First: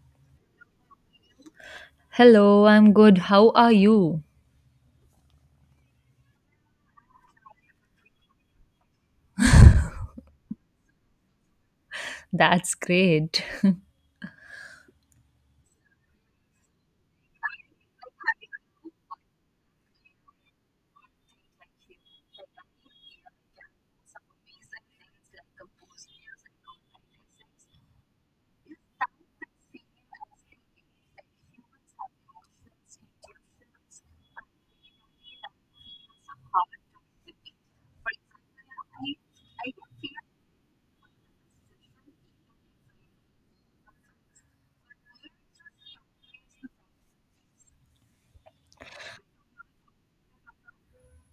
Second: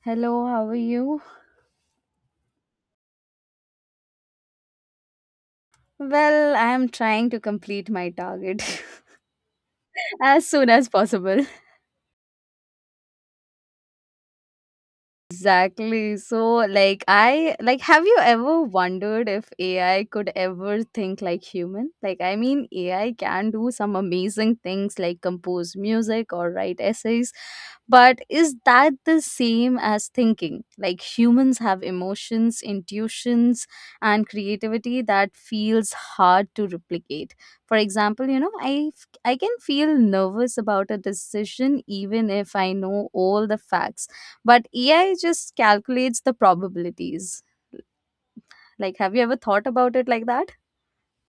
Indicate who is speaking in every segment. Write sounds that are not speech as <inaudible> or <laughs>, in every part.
Speaker 1: Hello, how are you?
Speaker 2: Hello, I'm good. How are you?
Speaker 1: Well, I am trying to complete my target <laughs> as soon as possible.
Speaker 2: That's great. <laughs>
Speaker 1: Exactly. Have you ever wondered if AI could ever think like human? AI can do some amazing things like compose music or write essays, but is that the same as thinking? Like, humans have emotions, intuitions, and creativity that feels hard to replicate. For example, I can feel nervous about a decision even if I know all the facts, but AI just calculates the probabilities. Like, have you ever thought about it like that?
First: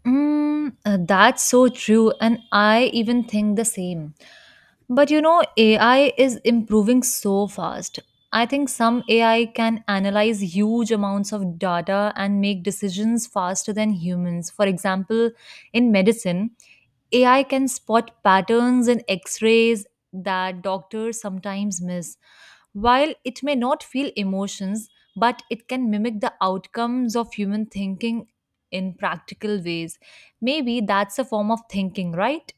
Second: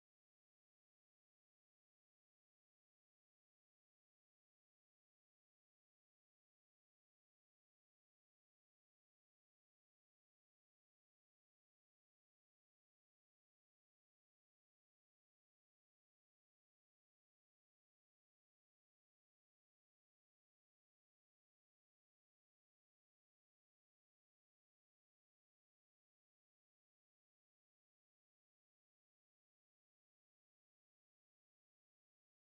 Speaker 2: That's so true, and I even think the same. But you know, AI is improving so fast. I think some AI can analyze huge amounts of data and make decisions faster than humans. For example, in medicine, AI can spot patterns in x rays that doctors sometimes miss. While it may not feel emotions, but it can mimic the outcomes of human thinking in practical ways. Maybe that's a form of thinking, right?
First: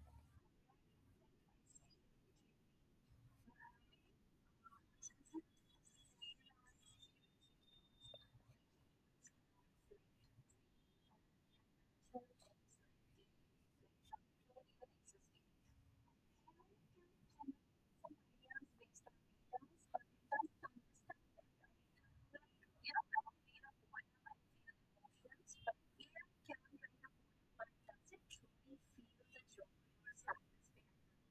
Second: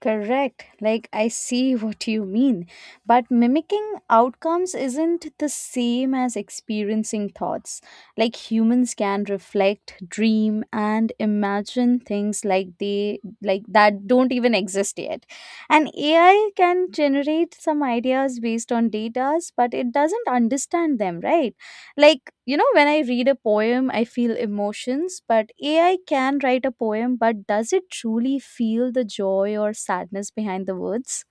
Speaker 1: Correct. Like, I see <laughs> what you mean. But mimicking outcomes isn't the same as experiencing thoughts. Like, humans can reflect, dream, and imagine things that don't even exist yet. And AI can generate some ideas based on data, but it doesn't understand them, right? When I read a poem, I feel emotions, but AI can write a poem, but does it truly feel the joy or sadness behind the words?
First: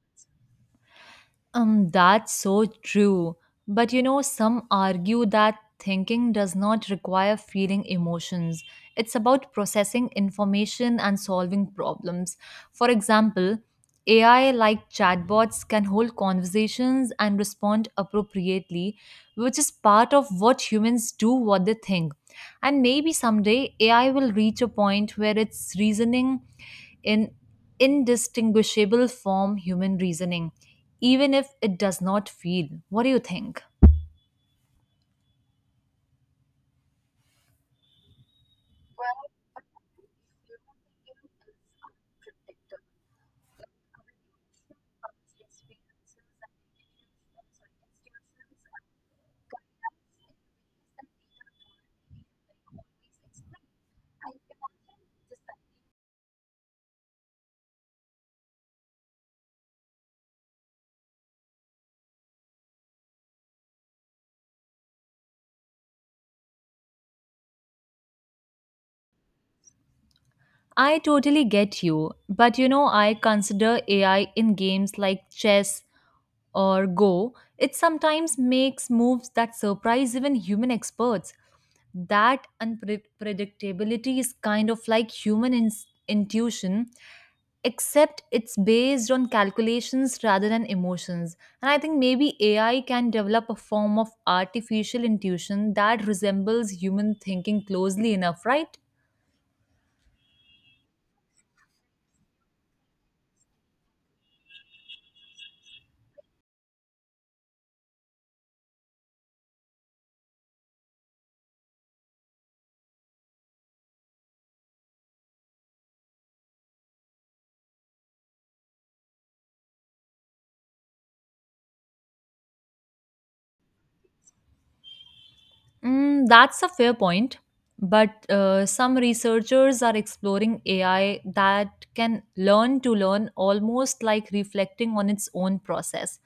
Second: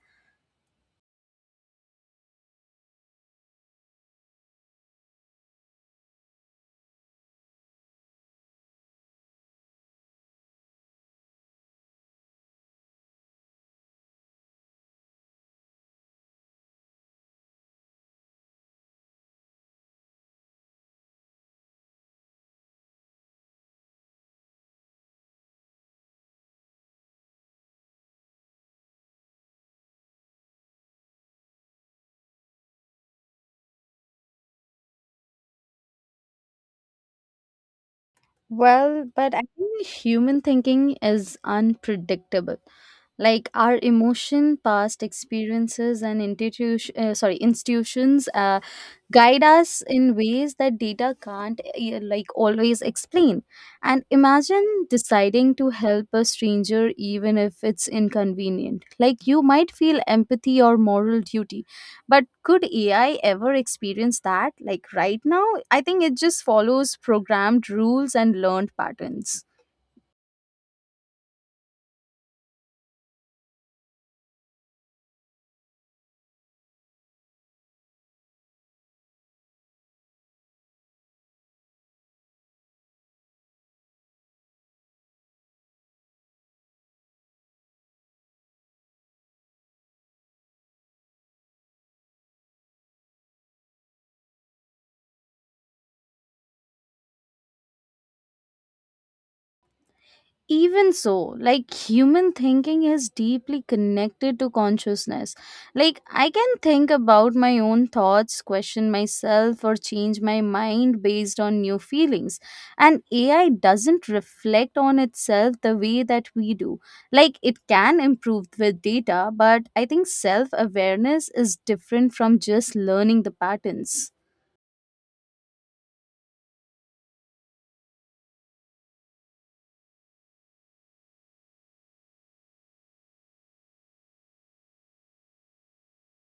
Speaker 2: That's so true. But you know, some argue that thinking does not require feeling emotions. It's about processing information and solving problems. For example, AI like chatbots can hold conversations and respond appropriately, which is part of what humans do what they think. And maybe someday AI will reach a point where its reasoning in indistinguishable from human reasoning, even if it does not feel. What do you think?
Speaker 1: Well, but I think human thinking is unpredictable, like our emotion, past experiences, and institutions guide us in ways that data can't like always explain. And imagine deciding to help a stranger even if it's inconvenient, like you might feel empathy or moral duty, but could AI ever experience that? Like, right now I think it just follows programmed rules and learned patterns.
Speaker 2: I totally get you, but you know, I consider AI in games like chess or Go. It sometimes makes moves that surprise even human experts. That unpredictability is kind of like intuition except it's based on calculations rather than emotions. And I think maybe AI can develop a form of artificial intuition that resembles human thinking closely enough, right?
Speaker 1: Even so, like, human thinking is deeply connected to consciousness. Like, I can think about my own thoughts, question myself, or change my mind based on new feelings. And AI doesn't reflect on itself the way that we do. Like, it can improve with data, but I think self awareness is different from just learning the patterns.
Speaker 2: Mm, that's a fair point. But some researchers are exploring AI that can learn to learn almost like reflecting on its own process.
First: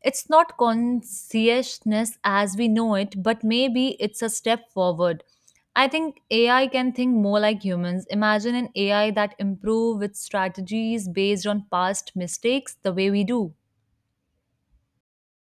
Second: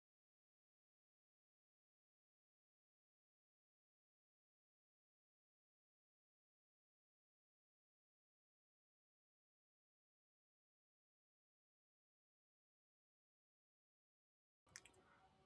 Speaker 2: It's not consciousness as we know it, but maybe it's a step forward. I think AI can think more like humans. Imagine an AI that improve its strategies based on past mistakes the way we do.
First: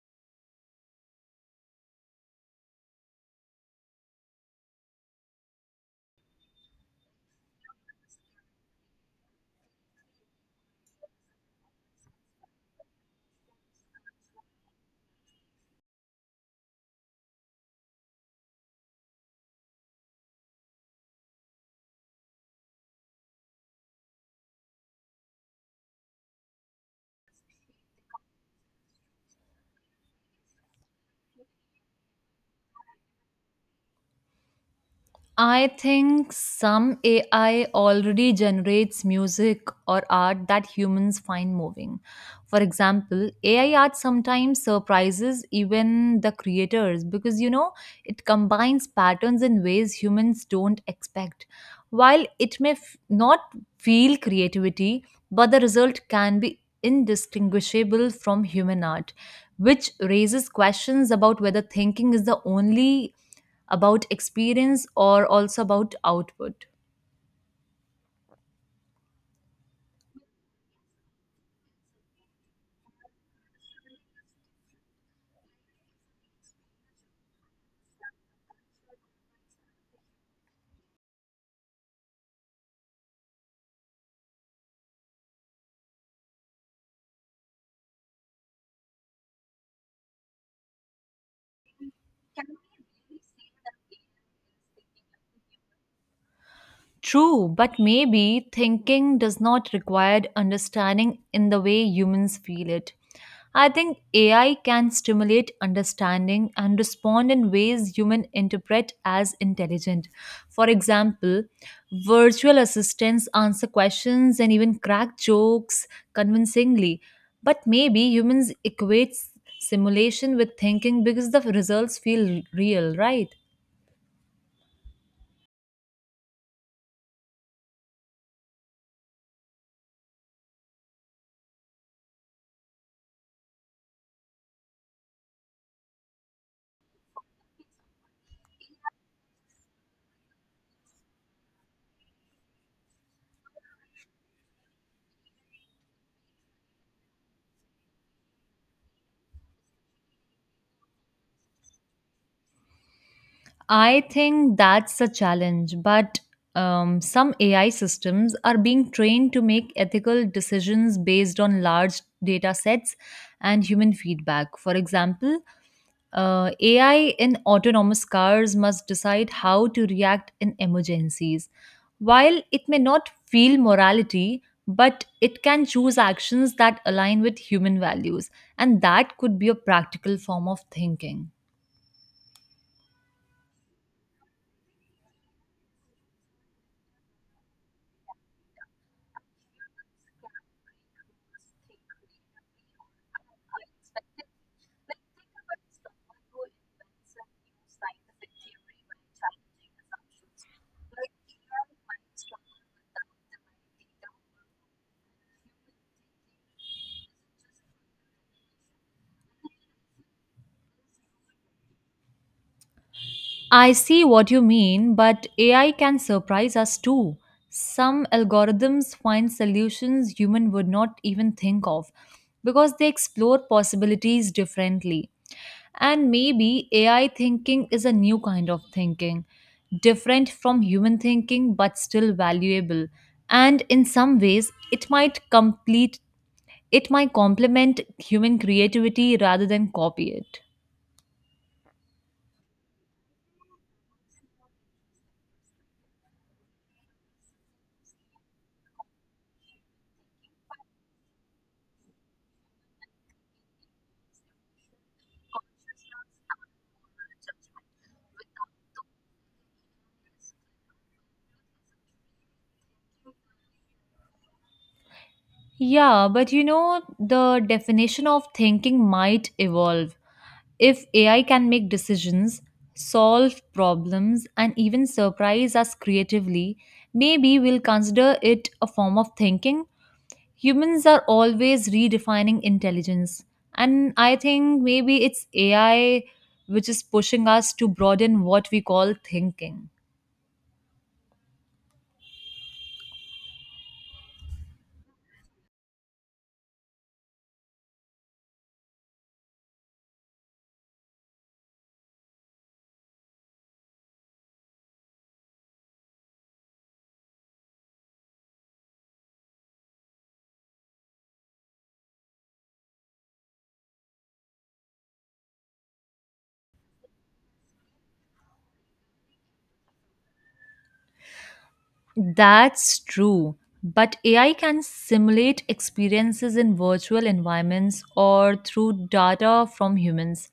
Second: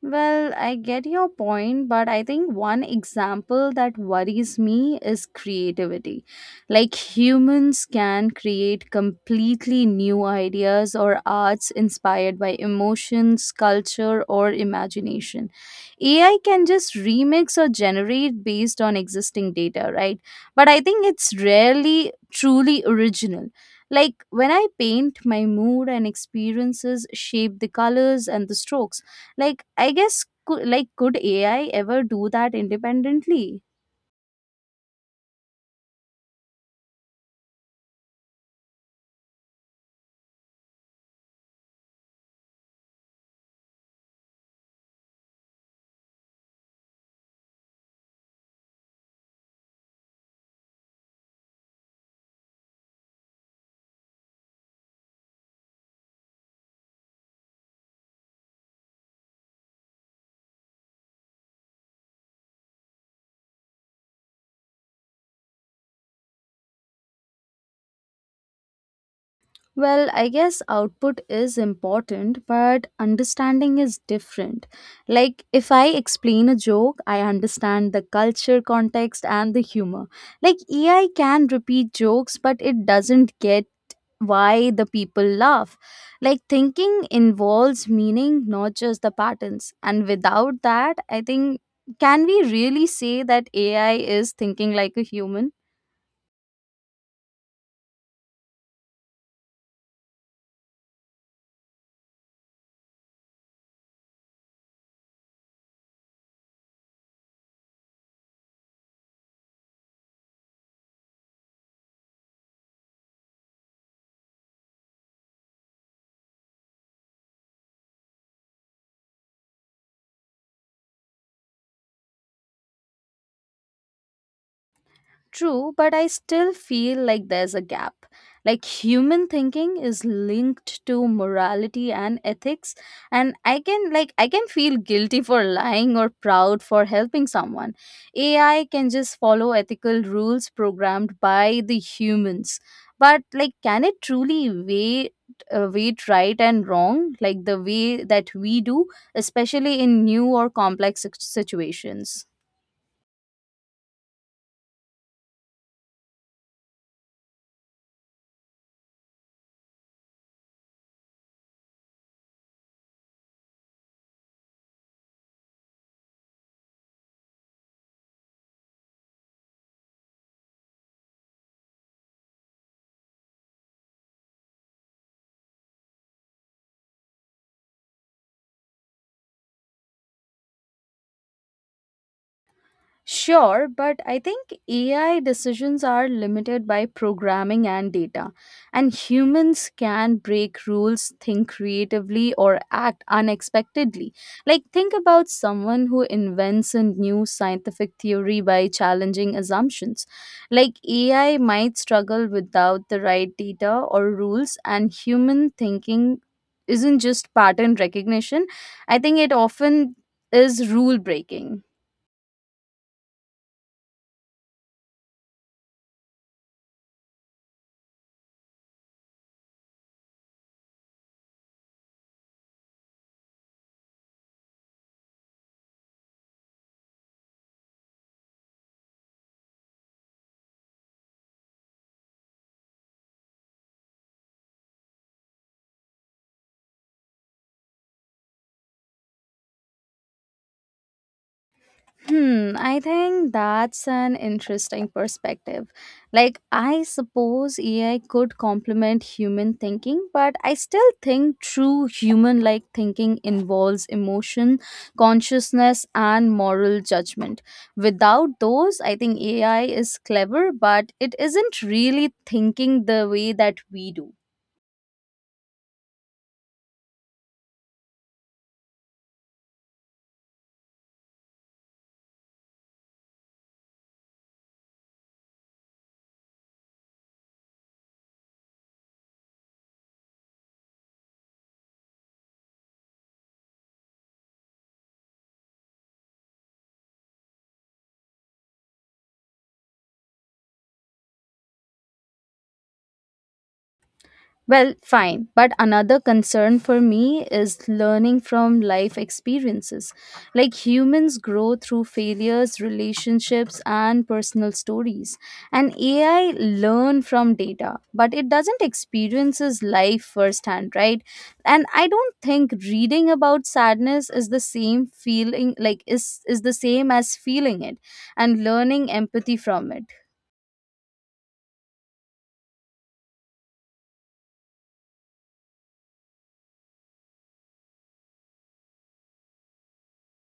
Speaker 1: Well, I get your point, but I think one example that worries me is creativity. Like, humans can create completely new ideas or arts inspired by emotions, culture, or imagination. AI can just remix or generate based on existing data, right? But I think it's rarely truly original. Like, when I paint, my mood and experiences shape the colors and the strokes. Could AI ever do that independently?
Speaker 2: I think some AI already generates music or art that humans find moving. For example, AI art sometimes surprises even the creators because you know it combines patterns in ways humans don't expect. While it not feel creativity, but the result can be indistinguishable from human art, which raises questions about whether thinking is the only about experience or also about output.
Speaker 1: Well, I guess output is important, but understanding is different. Like, if I explain a joke, I understand the culture, context, and the humor. Like, AI can repeat jokes, but it doesn't get why the people laugh. Like, thinking involves meaning, not just the patterns. And without that, I think, can we really say that AI is thinking like a human?
Speaker 2: True, but maybe thinking does not require understanding in the way humans feel it. I think AI can stimulate understanding and respond in ways humans interpret as intelligent. For example, virtual assistants answer questions and even crack jokes convincingly. But maybe humans equate simulation with thinking because the results feel real, right?
Speaker 1: True, but I still feel like there's a gap. Like, human thinking is linked to morality and ethics, and I can feel guilty for lying or proud for helping someone. AI can just follow ethical rules programmed by the humans. But, like, can it truly weight right and wrong like the way that we do, especially in new or complex situations?
Speaker 2: I think that's a challenge, but some AI systems are being trained to make ethical decisions based on large data sets and human feedback. For example, AI in autonomous cars must decide how to react in emergencies. While it may not feel morality, but it can choose actions that align with human values, and that could be a practical form of thinking.
Speaker 1: Sure, but I think AI decisions are limited by programming and data, and humans can break rules, think creatively, or act unexpectedly. Like, think about someone who invents a new scientific theory by challenging assumptions. Like, AI might struggle without the right data or rules, and human thinking isn't just pattern recognition. I think it often is rule breaking.
Speaker 2: I see what you mean, but AI can surprise us too. Some algorithms find solutions human would not even think of because they explore possibilities differently. And maybe AI thinking is a new kind of thinking, different from human thinking but still valuable. And in some ways, it might complement human creativity rather than copy it.
Speaker 1: Hmm, I think that's an interesting perspective. Like, I suppose AI could complement human thinking, but I still think true human like thinking involves emotion, consciousness, and moral judgment. Without those, I think AI is clever, but it isn't really thinking the way that we do.
Speaker 2: Yeah, but you know, the definition of thinking might evolve. If AI can make decisions, solve problems, and even surprise us creatively, maybe we'll consider it a form of thinking. Humans are always redefining intelligence. And I think maybe it's AI which is pushing us to broaden what we call thinking.
Speaker 1: Well, fine. But another concern for me is learning from life experiences. Like, humans grow through failures, relationships, and personal stories. And AI learn from data, but it doesn't experiences life firsthand, right? And I don't think reading about sadness is the same feeling, like is the same as feeling it and learning empathy from it.
Speaker 2: That's true. But AI can simulate experiences in virtual environments or through data from humans.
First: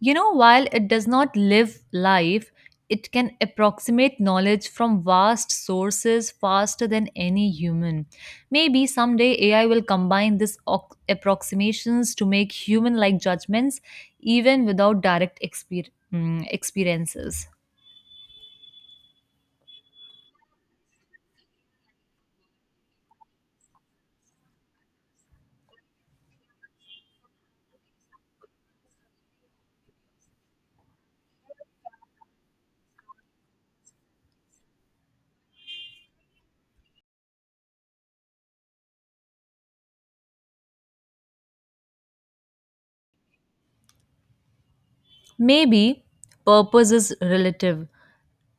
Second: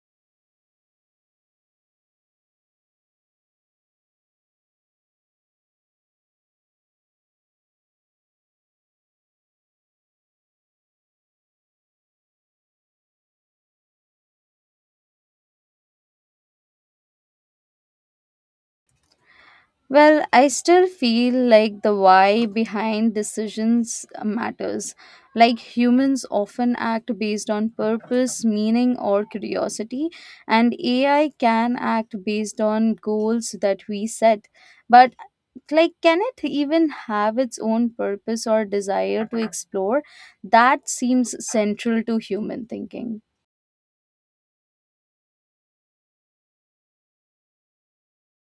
Speaker 2: You know, while it does not live life, it can approximate knowledge from vast sources faster than any human. Maybe someday AI will combine these approximations to make human like judgments even without direct experiences.
Speaker 1: Well, I still feel like the why behind decisions matters. Like, humans often act based on purpose, meaning, or curiosity, and AI can act based on goals that we set. But, like, can it even have its own purpose or desire to explore? That seems central to human thinking.
Speaker 2: Maybe purpose is relative.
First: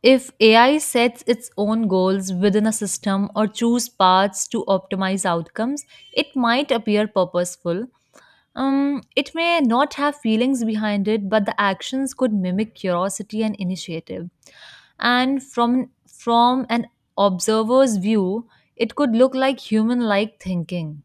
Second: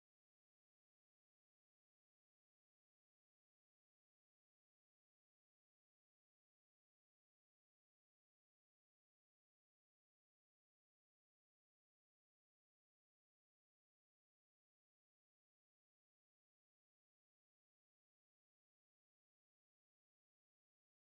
Speaker 2: If AI sets its own goals within a system or choose paths to optimize outcomes, it might appear purposeful. It may not have feelings behind it, but the actions could mimic curiosity and initiative. And from an observer's view, it could look like human-like thinking.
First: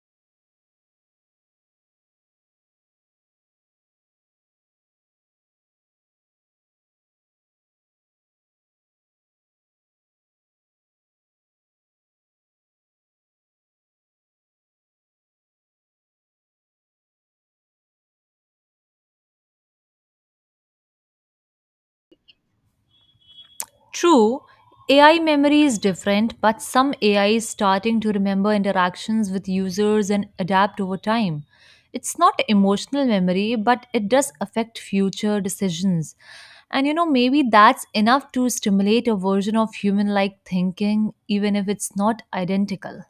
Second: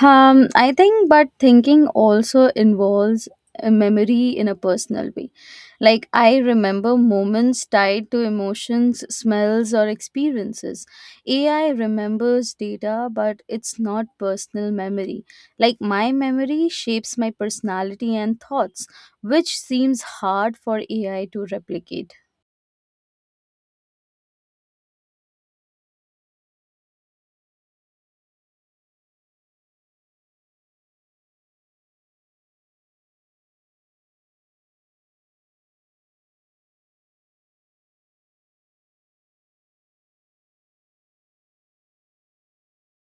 Speaker 1: I think, but thinking also involves a memory in a personal way. Like, I remember moments tied to emotions, smells, or experiences. AI remembers data, but it's not personal memory. Like, my memory shapes my personality and thoughts, which seems hard for AI to replicate.
Speaker 2: True, AI memory is different, but some AI is starting to remember interactions with users and adapt over time. It's not emotional memory, but it does affect future decisions. And you know, maybe that's enough to stimulate a version of human like thinking, even if it's not identical.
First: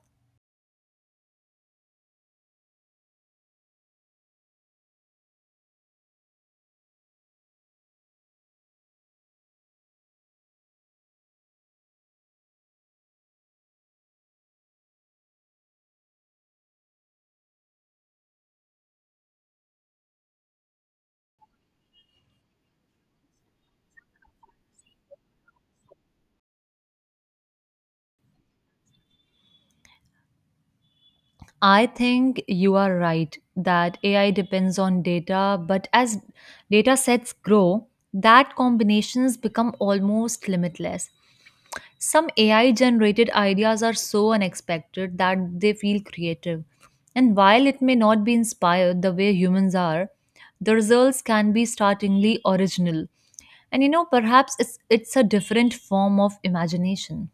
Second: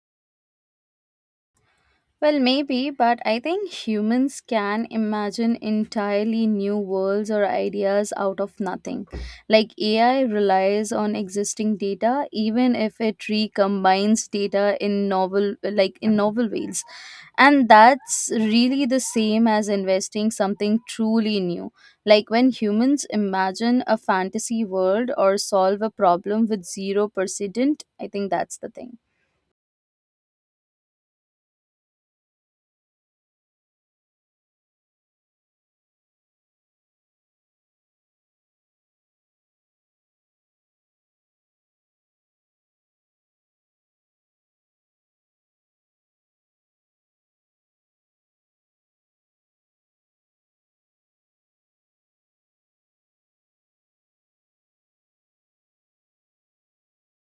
Speaker 1: Well, maybe, but I think humans can imagine entirely new worlds or ideas out of nothing. Like, AI relies on existing data, even if it recombines data in novel ways, and that's really the same as investing something truly new. Like, when humans imagine a fantasy world or solve a problem with zero precedent, I think that's the thing.
Speaker 2: I think you are right that AI depends on data, but as data sets grow, that combinations become almost limitless. Some AI generated ideas are so unexpected that they feel creative. And while it may not be inspired the way humans are, the results can be startlingly original. And you know, perhaps it's a different form of imagination.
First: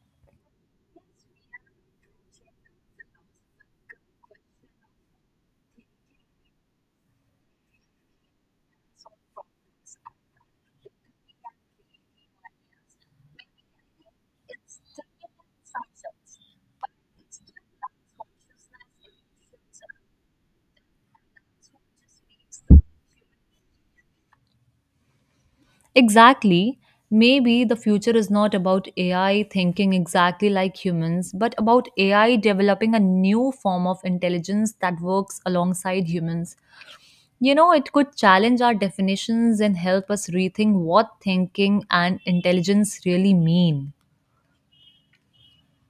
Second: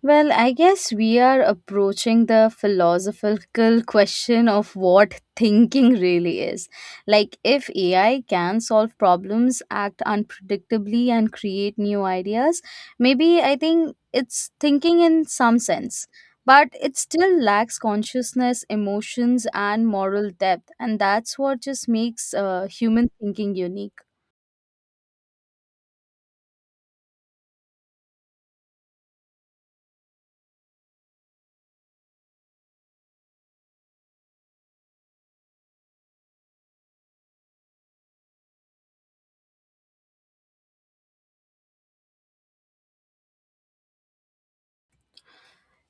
Speaker 1: Well, I guess we are approaching the philosophical question of what thinking really is. Like, if AI can solve problems, act unpredictably, and create new ideas, maybe I think it's thinking in some sense. But it still lacks consciousness, emotions, and moral depth. And that's what just makes human thinking unique.
Speaker 2: Exactly. Maybe the future is not about AI thinking exactly like humans, but about AI developing a new form of intelligence that works alongside humans. You know, it could challenge our definitions and help us rethink what thinking and intelligence really mean.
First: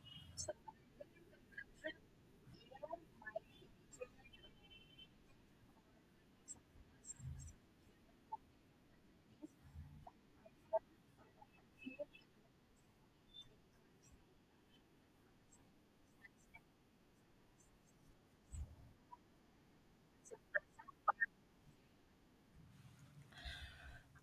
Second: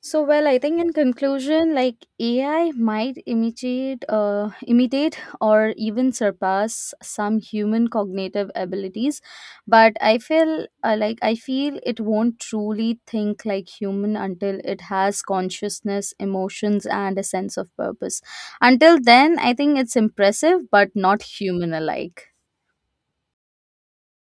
Speaker 1: So I think in conclusion, like, AI might imitate, or even surpass some human cognitive abilities, but I feel it won't truly think like human until it has consciousness, emotions, and a sense of purpose. Until then, I think it's impressive, but not human alike.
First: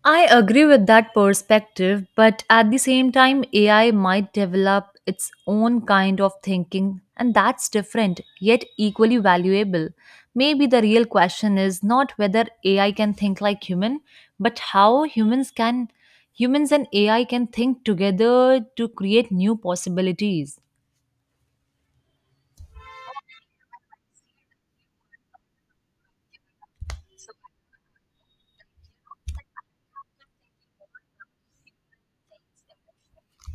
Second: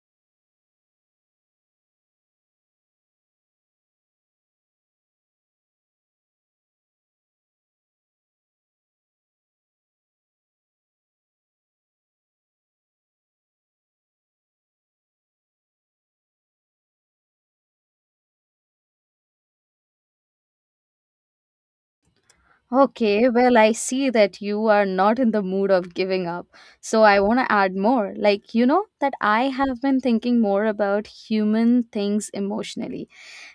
Speaker 2: I agree with that perspective, but at the same time, AI might develop its own kind of thinking, and that's different, yet equally valuable. Maybe the real question is not whether AI can think like human, but how humans can humans and AI can think together to create new possibilities.
Speaker 1: Okay, well, I see that you are not in the mood of giving up. So I want to add more. Like, you know, that I have been thinking more about human things emotionally.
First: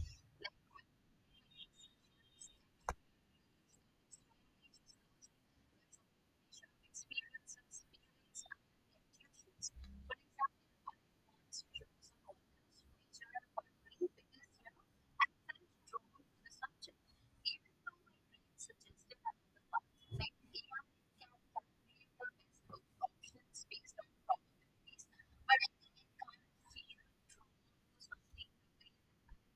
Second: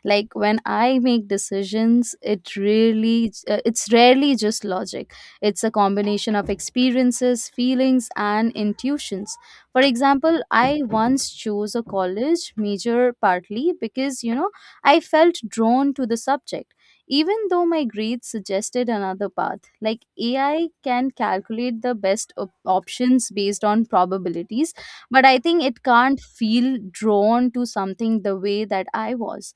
Speaker 1: Like, when I make decisions, it's rarely just logic. It's a combination of experiences, feelings, and intuitions. For example, I once chose a college major partly because, you know, I felt drawn to the subject even though my grades suggested another path. Like, AI can calculate the best options based on probabilities, but I think it can't feel drawn to something the way that I was.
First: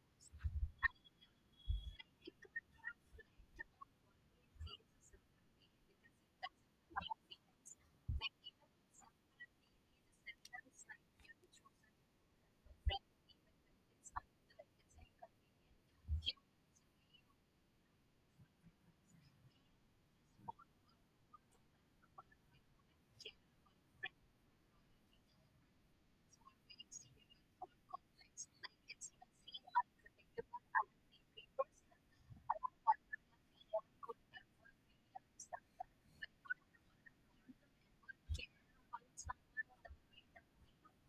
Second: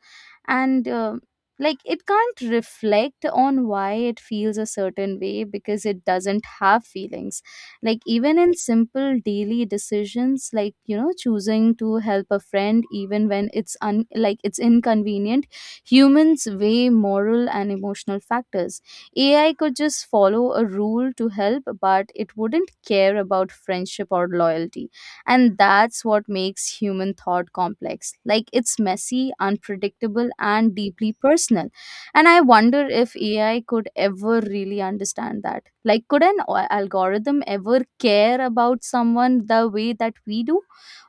Speaker 1: And like, it can't reflect on why it feels a certain way because it doesn't have feelings. Like, even in simple daily decisions, like, you know, choosing to help a friend even when it's un- like it's inconvenient. Humans weigh moral and emotional factors. AI could just follow a rule to help, but it wouldn't care about friendship or loyalty. And that's what makes human thought complex. Like, it's messy, unpredictable, and deeply personal. And I wonder if AI could ever really understand that. Like, could an algorithm ever care about someone the way that we do?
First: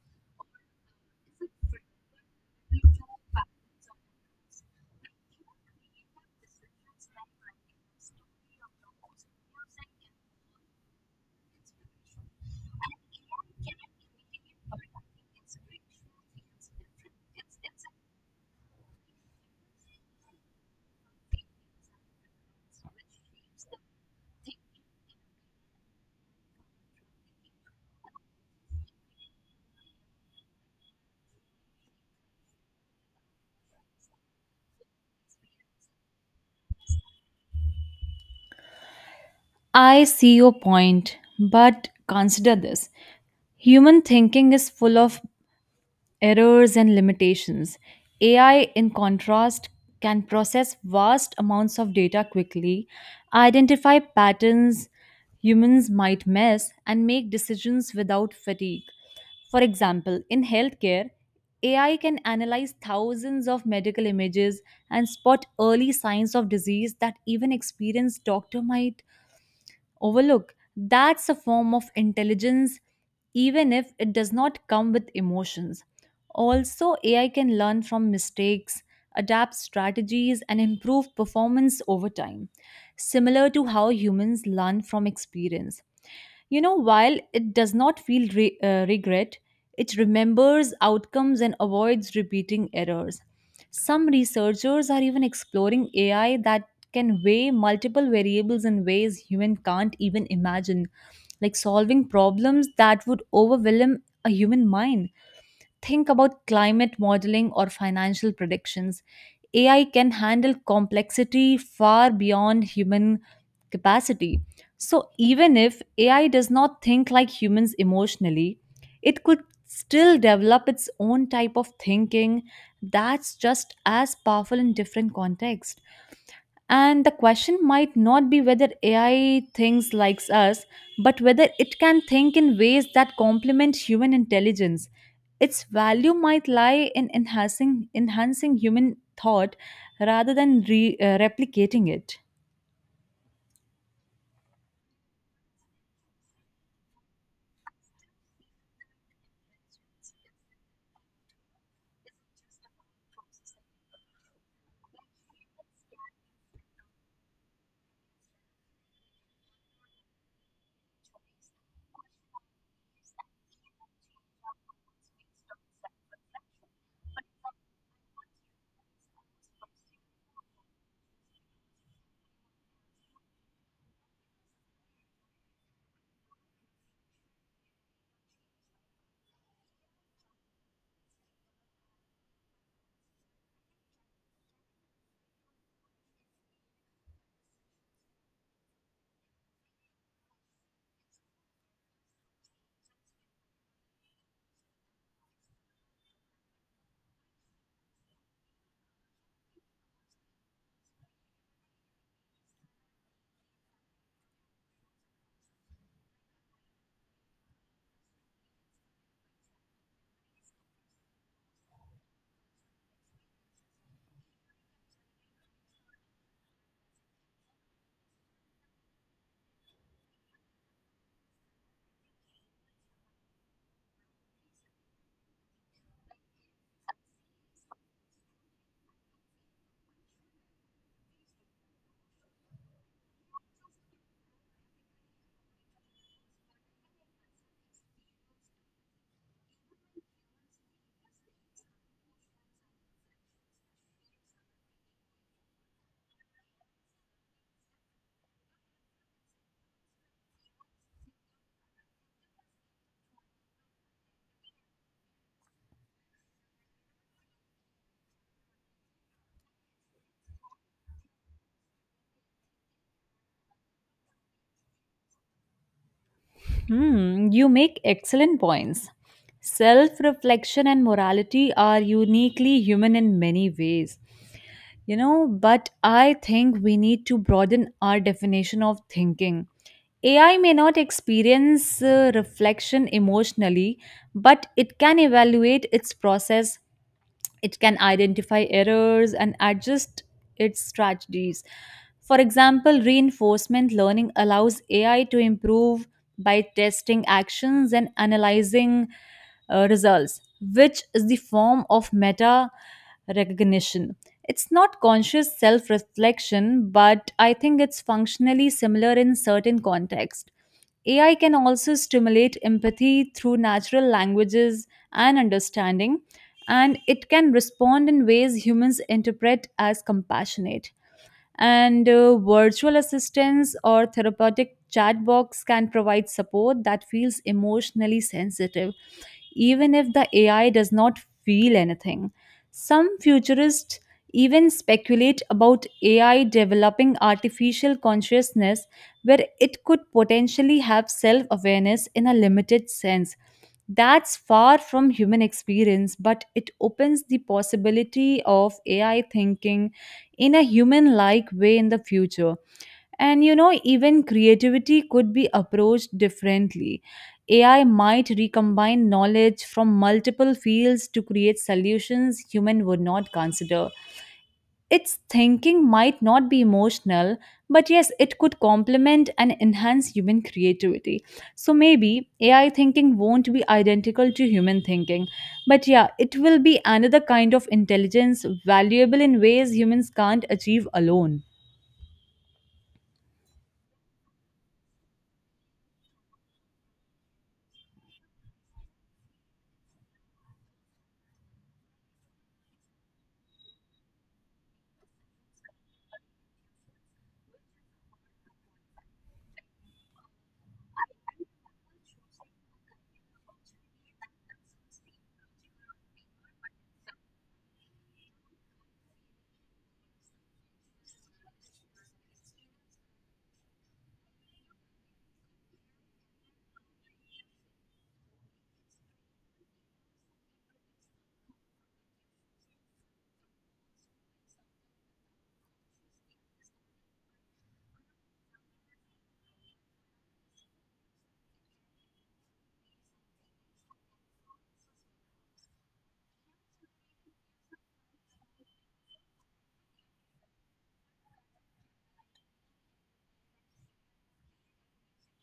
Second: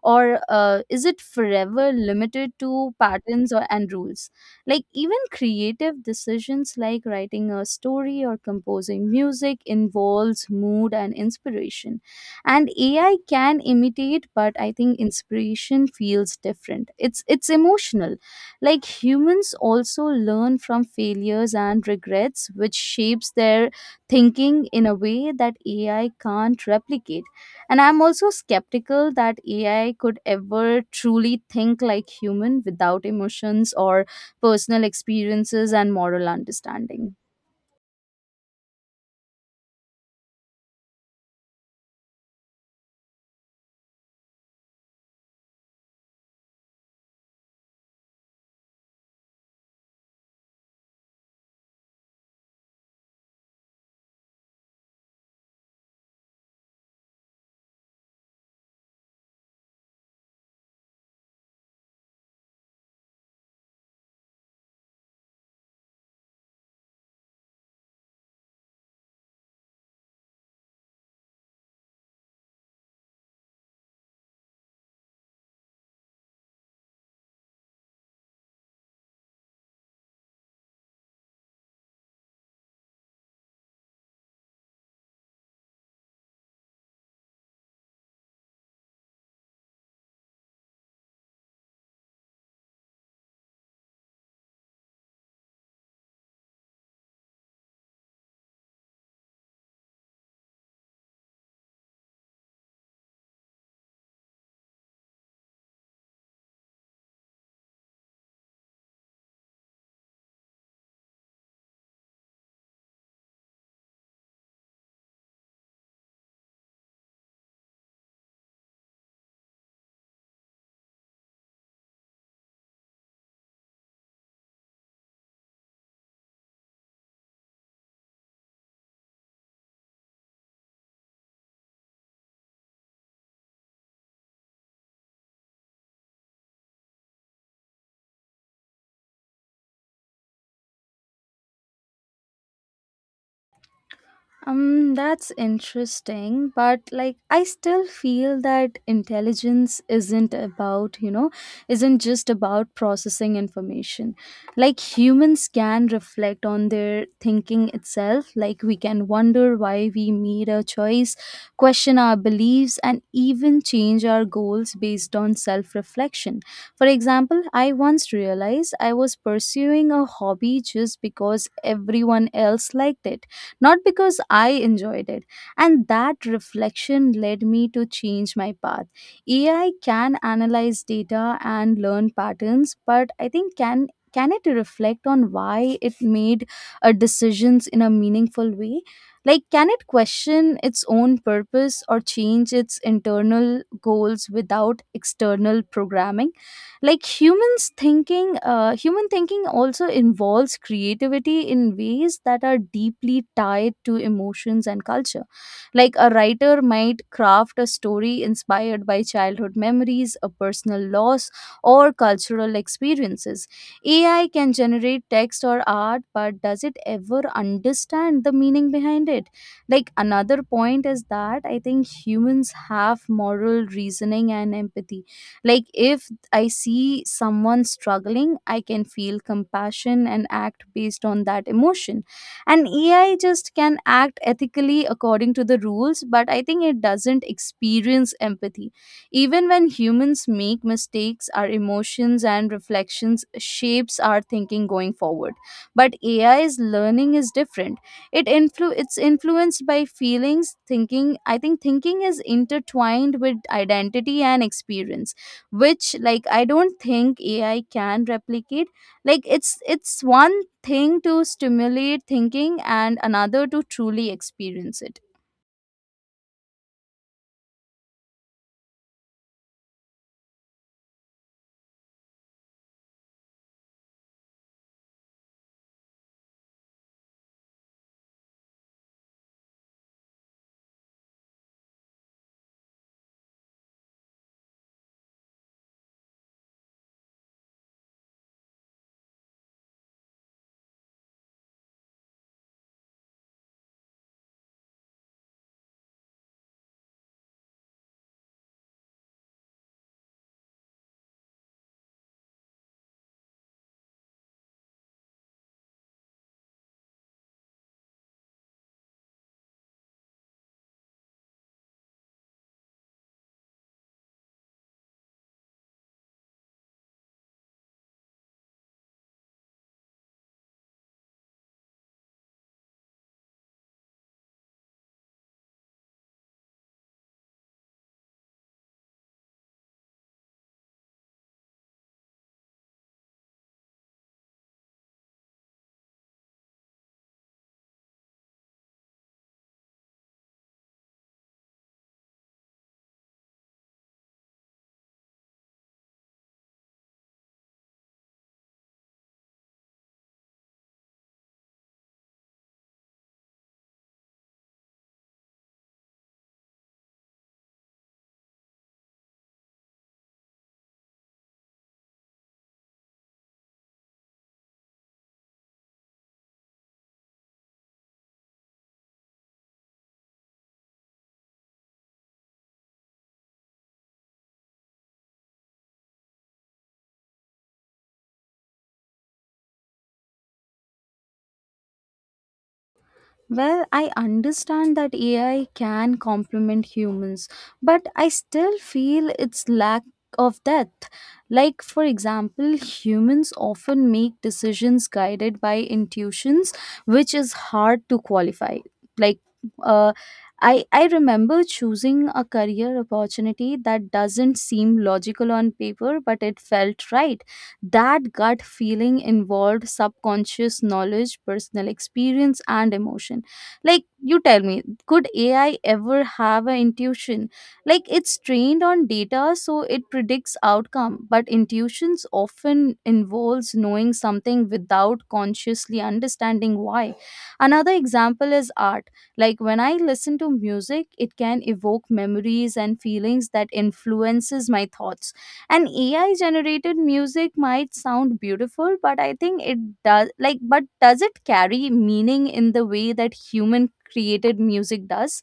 Speaker 1: Or is it forever limited to patterns and rules? Like, even creative decisions like writing a story or composing music involves mood and inspiration. And AI can imitate, but I think inspiration feels different. It's emotional. Like, humans also learn from failures and regrets, which shapes their thinking in a way that AI can't replicate. And I'm also skeptical that AI could ever truly think like human without emotions or personal experiences and moral understanding.
Speaker 2: I see your point, but consider this: human thinking is full of errors and limitations. AI, in contrast, can process vast amounts of data quickly, identify patterns humans might miss, and make decisions without fatigue. For example, in healthcare, AI can analyze thousands of medical images and spot early signs of disease that even experienced doctor might overlook. That's a form of intelligence, even if it does not come with emotions. Also, AI can learn from mistakes, adapt strategies, and improve performance over time, similar to how humans learn from experience. You know, while it does not feel regret, it remembers outcomes and avoids repeating errors. Some researchers are even exploring AI that can weigh multiple variables in ways human can't even imagine, like solving problems that would overwhelm a human mind. Think about climate modeling or financial predictions. AI can handle complexity far beyond human capacity. So, even if AI does not think like humans emotionally, it could still develop its own type of thinking that's just as powerful in different contexts. And the question might not be whether AI thinks like us, but whether it can think in ways that complement human intelligence. Its value might lie in enhancing human thought rather than replicating it.
Speaker 1: That's interesting, but like, I still feel that intelligence isn't about, you know, isn't just about processing information. Like, humans can reflect on their thinking itself. Like, we can wonder why we made a choice, question our beliefs, and even change our goals based on self reflection. For example, I once realized I was pursuing a hobby just because everyone else liked it, not because I enjoyed it. And that reflection led me to change my path. AI can analyze data and learn patterns, but I think can it reflect on why it made decisions in a meaningful way? Like, can it question its own purpose or change its internal goals without external programming? Human thinking also involves creativity in ways that are deeply tied to emotions and culture. Like, a writer might craft a story inspired by childhood memories, a personal loss, or cultural experiences. AI can generate text or art, but does it ever understand the meaning behind it? Like, another point is that I think humans have moral reasoning and empathy. Like, if I see someone struggling, I can feel compassion and act based on that emotion. And AI just can act ethically according to the rules, but I think it doesn't experience empathy. Even when humans make mistakes, our emotions and reflections shapes our thinking going forward. But AI's learning is different. It's influenced by feelings. Thinking i think thinking is intertwined with identity and experience, which, like, I don't think AI can replicate. Like, it's one thing to stimulate thinking and another to truly experience it.
Speaker 2: Hmm, you make excellent points. Self reflection and morality are uniquely human in many ways. You know, but I think we need to broaden our definition of thinking. AI may not experience reflection emotionally, but it can evaluate its process, it can identify errors and adjust its strategies. For example, reinforcement learning allows AI to improve by testing actions and analyzing results, which is the form of meta recognition. It's not conscious self reflection, but I think it's functionally similar in certain contexts. AI can also stimulate empathy through natural languages and understanding, and it can respond in ways humans interpret as compassionate, and virtual assistants or therapeutic chat box can provide support that feels emotionally sensitive even if the AI does not feel anything. Some futurists even speculate about AI developing artificial consciousness where it could potentially have self-awareness in a limited sense. That's far from human experience, but it opens the possibility of AI thinking in a human like way in the future. And you know, even creativity could be approached differently. AI might recombine knowledge from multiple fields to create solutions human would not consider. Its thinking might not be emotional, but yes, it could complement and enhance human creativity. So maybe AI thinking won't be identical to human thinking, but yeah, it will be another kind of intelligence valuable in ways humans can't achieve alone.
Speaker 1: Well, I understand that AI can complement humans, but I still feel its lack of depth. Like, for example, humans often make decisions guided by intuitions, which is hard to qualify. Like, uh, I remember choosing a career opportunity that doesn't seem logical on paper, but it felt right. That gut feeling involved subconscious knowledge, personal experience, and emotion. Like, you tell me, could AI ever have an intuition? Like, it's trained on data, so it predicts outcome, but intuitions often involves knowing something without consciously understanding why. Another example is art. Like, when I listen to music, it can evoke memories and feelings that influences my thoughts, and AI generated music might sound beautiful, but I think it does, but does it carry meaning in the way that human created music does?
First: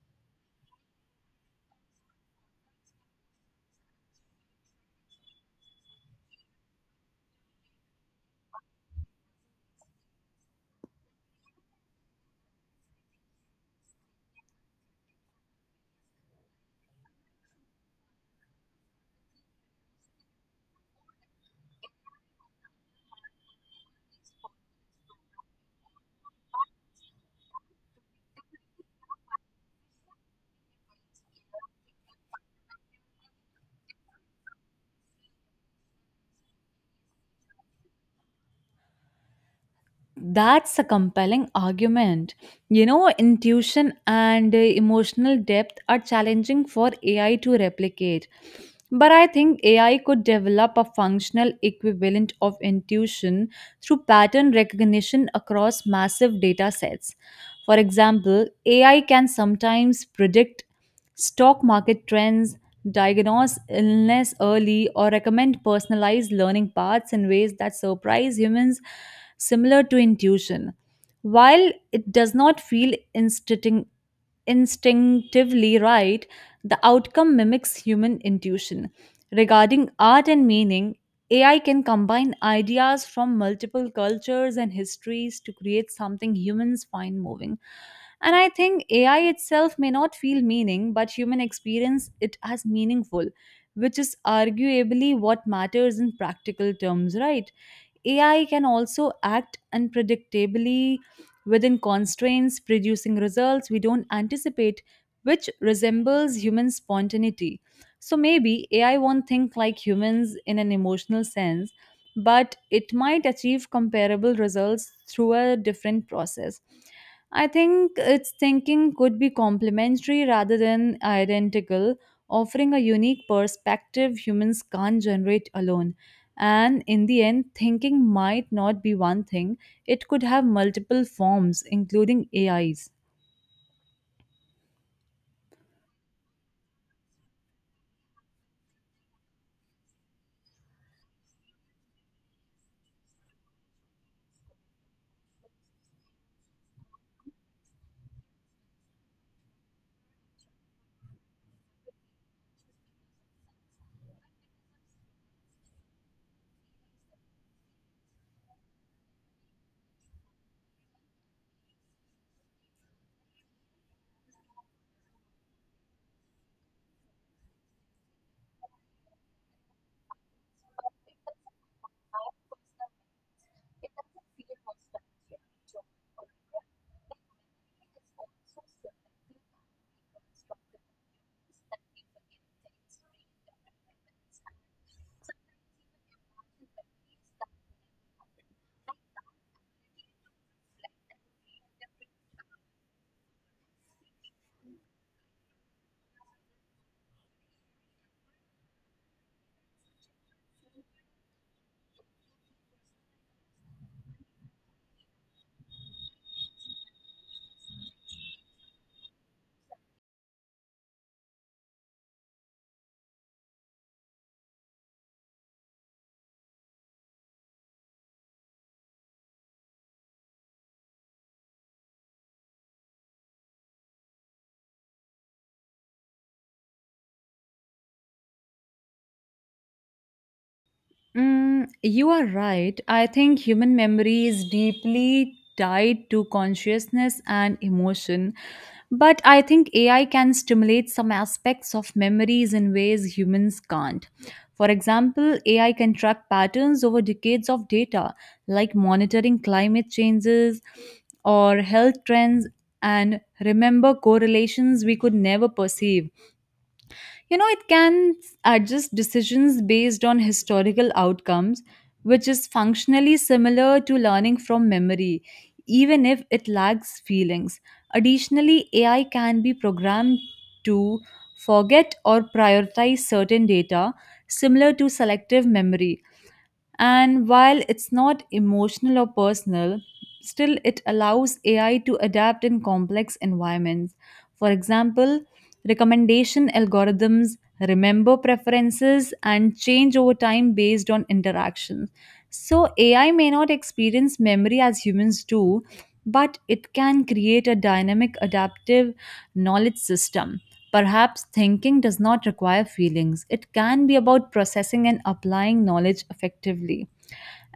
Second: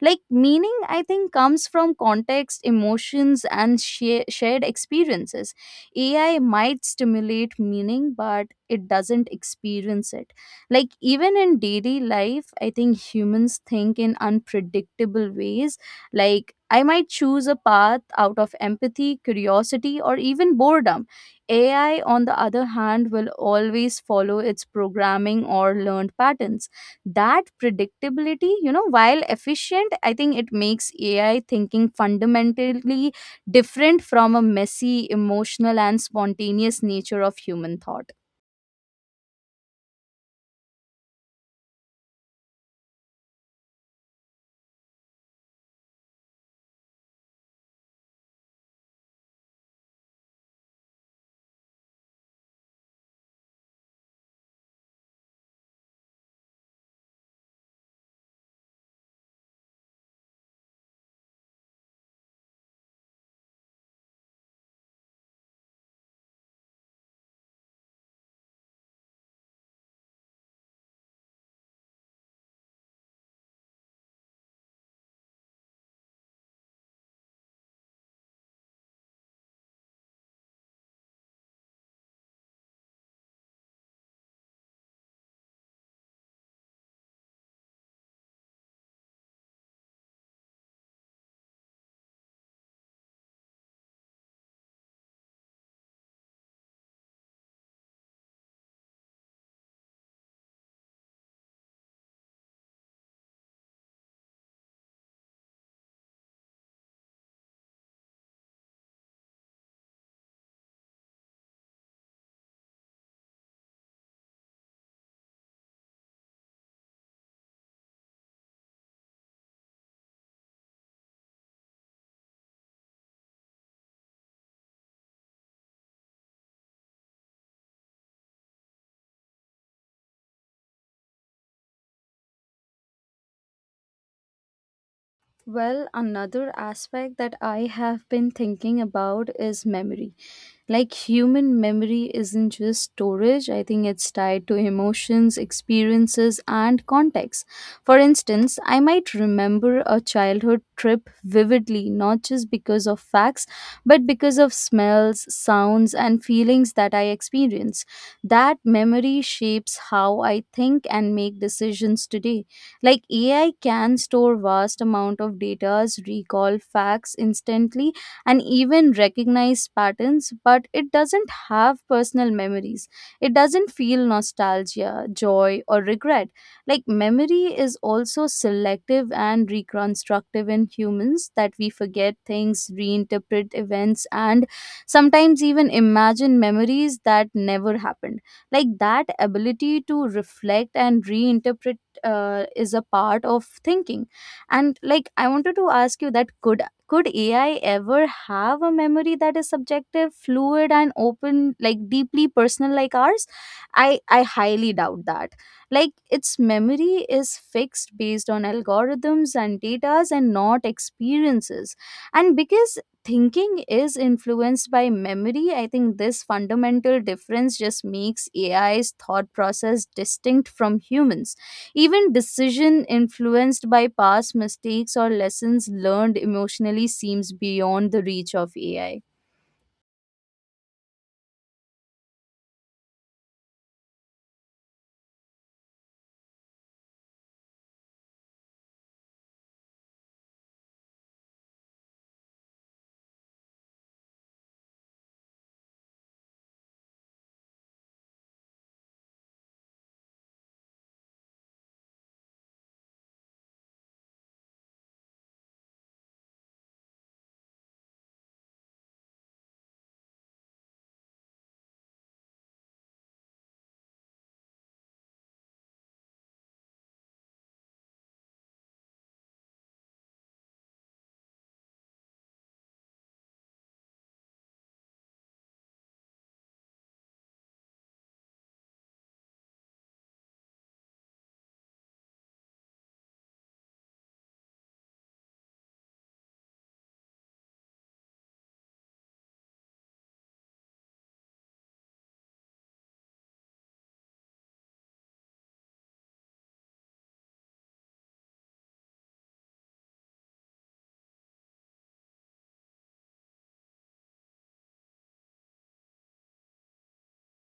Speaker 1: Like, meaning, I think, comes from context, emotions, and shared experiences. AI might stimulate meaning, but it doesn't experience it. Like, even in daily life, I think humans think in unpredictable ways. Like, I might choose a path out of empathy, curiosity, or even boredom. AI, on the other hand, will always follow its programming or learned patterns. That predictability, while efficient, I think it makes AI thinking fundamentally different from a messy, emotional, and spontaneous nature of human thought.
Speaker 2: That's a compelling argument. You know, intuition and emotional depth are challenging for AI to replicate. But I think AI could develop a functional equivalent of intuition through pattern recognition across massive data sets. For example, AI can sometimes predict stock market trends, diagnose illness early, or recommend personalized learning paths in ways that surprise humans, similar to intuition. While it does not feel instinct instinctively right, the outcome mimics human intuition. Regarding art and meaning, AI can combine ideas from multiple cultures and histories to create something humans find moving. And I think AI itself may not feel meaning, but human experience it as meaningful, which is arguably what matters in practical terms, right? AI can also act unpredictably within constraints, producing results we don't anticipate, which resembles human spontaneity. So maybe AI won't think like humans in an emotional sense, but it might achieve comparable results through a different process. I think its thinking could be complementary rather than identical, offering a unique perspective humans can't generate alone. And in the end, thinking might not be one thing, it could have multiple forms, including AIs.
Speaker 1: Well, another aspect that I have been thinking about is memory. Like, human memory isn't just storage, I think it's tied to emotions, experiences, and context. For instance, I might remember a childhood trip vividly, not just because of facts, but because of smells, sounds, and feelings that I experience. That memory shapes how I think and make decisions today. Like, AI can store vast amount of data, recall facts instantly, and even recognize patterns, but it doesn't have personal memories. It doesn't feel nostalgia, joy, or regret. Like, memory is also selective and reconstructive in humans, that we forget things, reinterpret events, and sometimes even imagine memories that never happened. Like, that ability to reflect and reinterpret is a part of thinking. And like, I wanted to ask you that, could AI ever have a memory that is subjective, fluid, and open, like deeply personal like ours? I highly doubt that. Like, its memory is fixed based on algorithms and data and not experiences. And because thinking is influenced by memory, I think this fundamental difference just makes AI's thought process distinct from humans. Even decision influenced by past mistakes or lessons learned emotionally seems beyond the reach of AI.
Speaker 2: Mm, you are right. I think human memory is deeply tied to consciousness and emotion. But I think AI can stimulate some aspects of memories in ways humans can't. For example, AI can track patterns over decades of data, like monitoring climate changes or health trends, and remember correlations we could never perceive. You know, it can adjust decisions based on historical outcomes, which is functionally similar to learning from memory, even if it lacks feelings. Additionally, AI can be programmed to forget or prioritize certain data, similar to selective memory. And while it's not emotional or personal, still it allows AI to adapt in complex environments. For example, recommendation algorithms remember preferences and change over time based on interactions. So, AI may not experience memory as humans do, but it can create a dynamic, adaptive knowledge system. Perhaps thinking does not require feelings. It can be about processing and applying knowledge effectively.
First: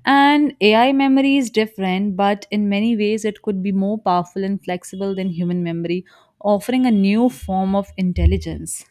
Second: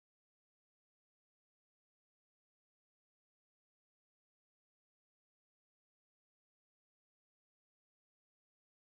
Speaker 2: And AI memory is different, but in many ways, it could be more powerful and flexible than human memory, offering a new form of intelligence.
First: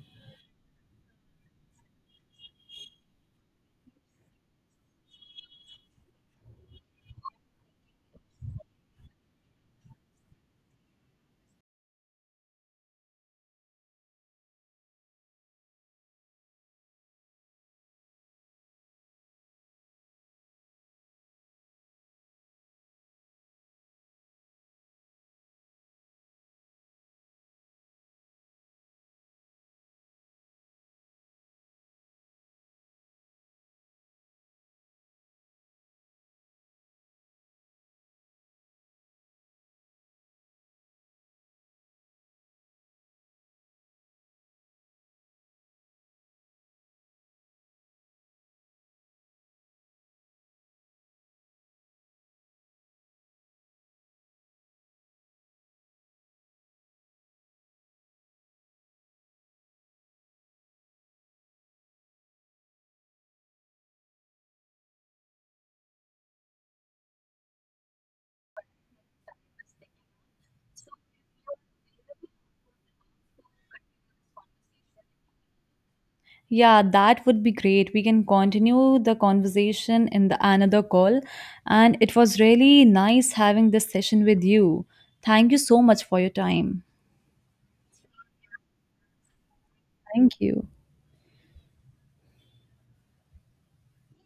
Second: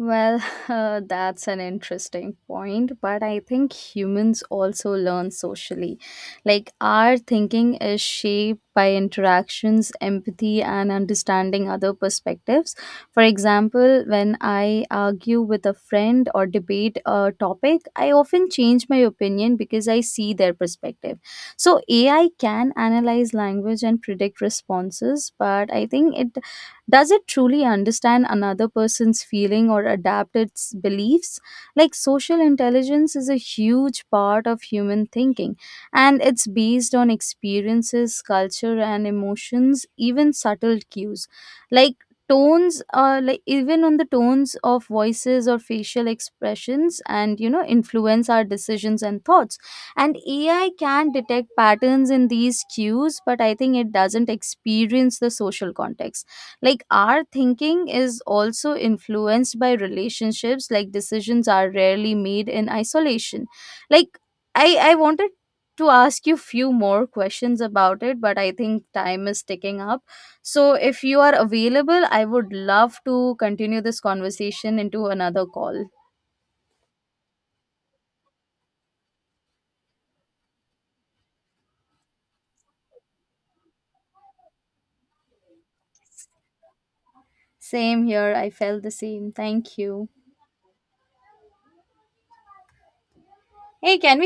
Speaker 1: Well, <laughs> that's an interesting point, but I think humans also learn socially. Like, our thinking is shaped by interactions, empathy, and understanding other perspectives. For example, when I argue with a friend or debate a topic, I often change my opinion because I see their perspective. So, AI can analyze language and predict responses, but I think it, does it truly understand another person's feeling or adapt its beliefs? Like, social intelligence is a huge part of human thinking, and it's based on experiences, culture, and emotions, even subtle cues. Like, tones like even on the tones of voices or facial expressions, and influence our decisions and thoughts. And AI can detect patterns in these cues, but I think it doesn't experience the social context. Like, our thinking is also influenced by relationships. Like, decisions are rarely made in isolation. Like, I wanted to ask you few more questions about it, but I think time is ticking up. So if you are available, I would love to continue this conversation into another call.
Speaker 2: Yeah, that would be great. We can continue the conversation in the another call. And it was really nice having this session with you. Thank you so much for your time.
Speaker 1: Same here, I felt the same, thank you.
Speaker 2: Thank you.
Speaker 1: Hey, can